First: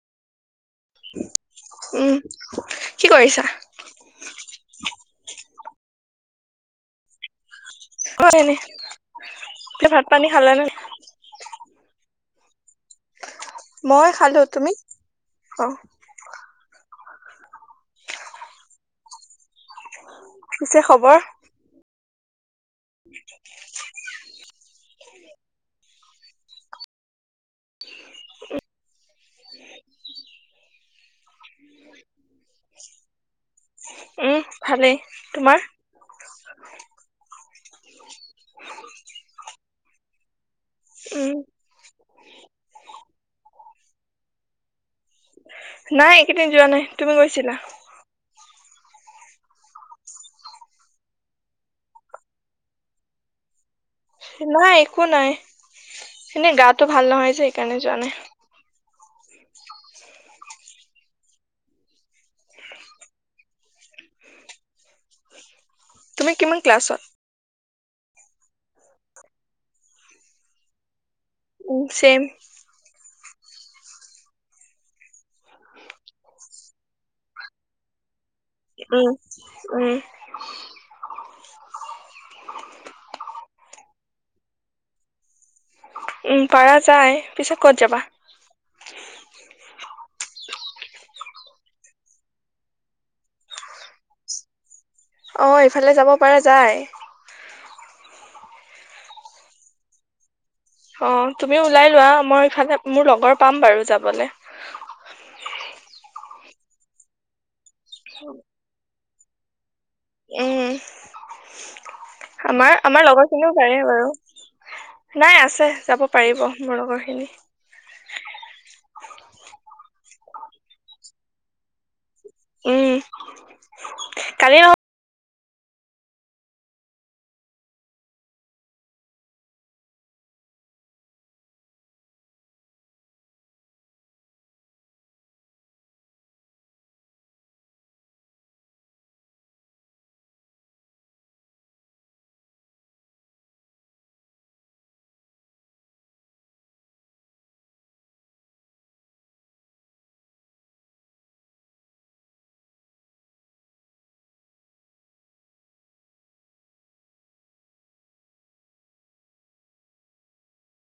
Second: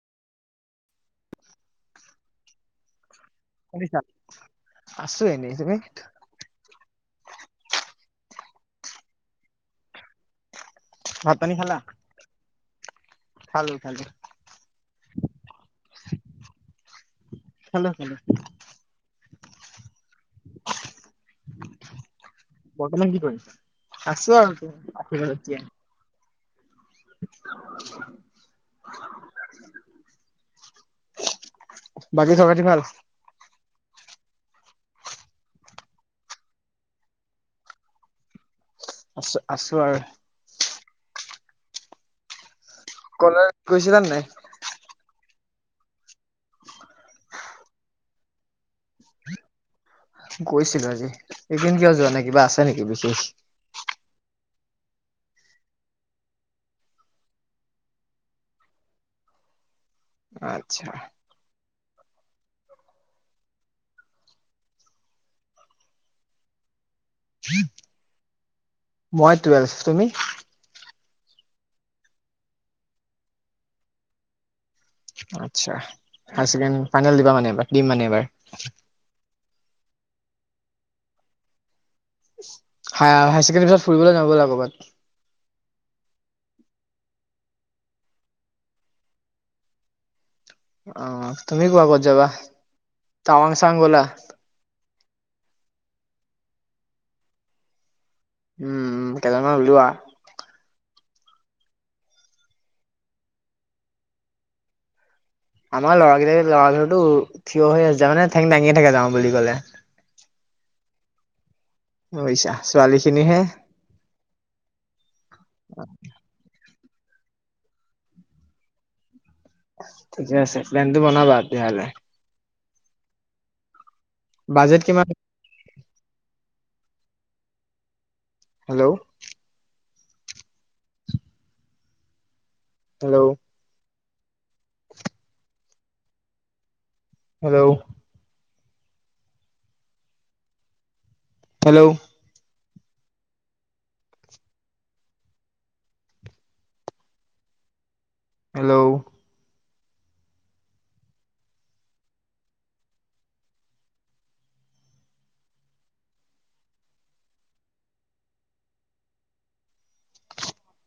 উম, কি কৰিছা? শুনিছা? আছো এনেই, তুমি? অই এনে তুমি ভাত পানী খালে নে? ভাত পানী খালা? মই খালো, তুমি অ'। খালো। পিছে খবৰ? বৰ্তমান কি কৰিছ, আছো আৰু [unintelligible] [unintelligible] বাকী খবৰ খাতি ভাল। উম ভালেই, তোমাৰ? আছো আছো আৰু। উম'। কলেজ গৈছিলা নাই। নাই এইকেইদিন যোৱা নাই। তুমি গৈছিলা? গৈছিলো আজি এদিন কিয় যোৱা নাই কিবা আছে নেকি বিশেষ। নাই একো নাই এনেই গাটো ভাল নহয় যে সেইকাৰণে যোৱা নাই। আচ্ছা। তুমি কিমান ক্লাছত। মই টুৱেল্ভ তুমি? উম চেম। আচ্ছা, হায়াৰ চেকেন। ফাইনেল দিবা মানে এইবাৰ দিম মানে এবাৰ উম, [inaudible] হাই হাই চেকেণ্ডৰী পিছত ফুৰিবলে যাওঁ বলা কবাত। উম পাৰা যায় পিছে ক'ত যাবা? অ তুমি কোৱা ক'ত যাবা তাৱাং চাৱাং গলা? অ ইফালে যাব পাৰা যায়। উম উম কেজনমান উলোৱা। অ তুমি ওলাই লোৱা মই ইফালে মোৰ লগৰ পাম বাৰু যাবলে। আমাৰ ল'ৰাগিতাই ল'ৰাধুৰটো ঠিয় হৈ আছে জামানে ঠেং দাঙিয়ে থাকে যাওঁ বুলি ক'লে। এ। বুজিছা আমাৰ ছোৱালী আমাৰ খিনিহে লগৰখিনিও পাৰে বাৰু নাই আছে যাব পাৰিব মোৰ লগৰ। উম। ঠিকে আছে প্লেনটো বনাবা তেতিয়া হ'লে। উম। কালি নহ বাজেট কিমান? Hello hello hello hello hello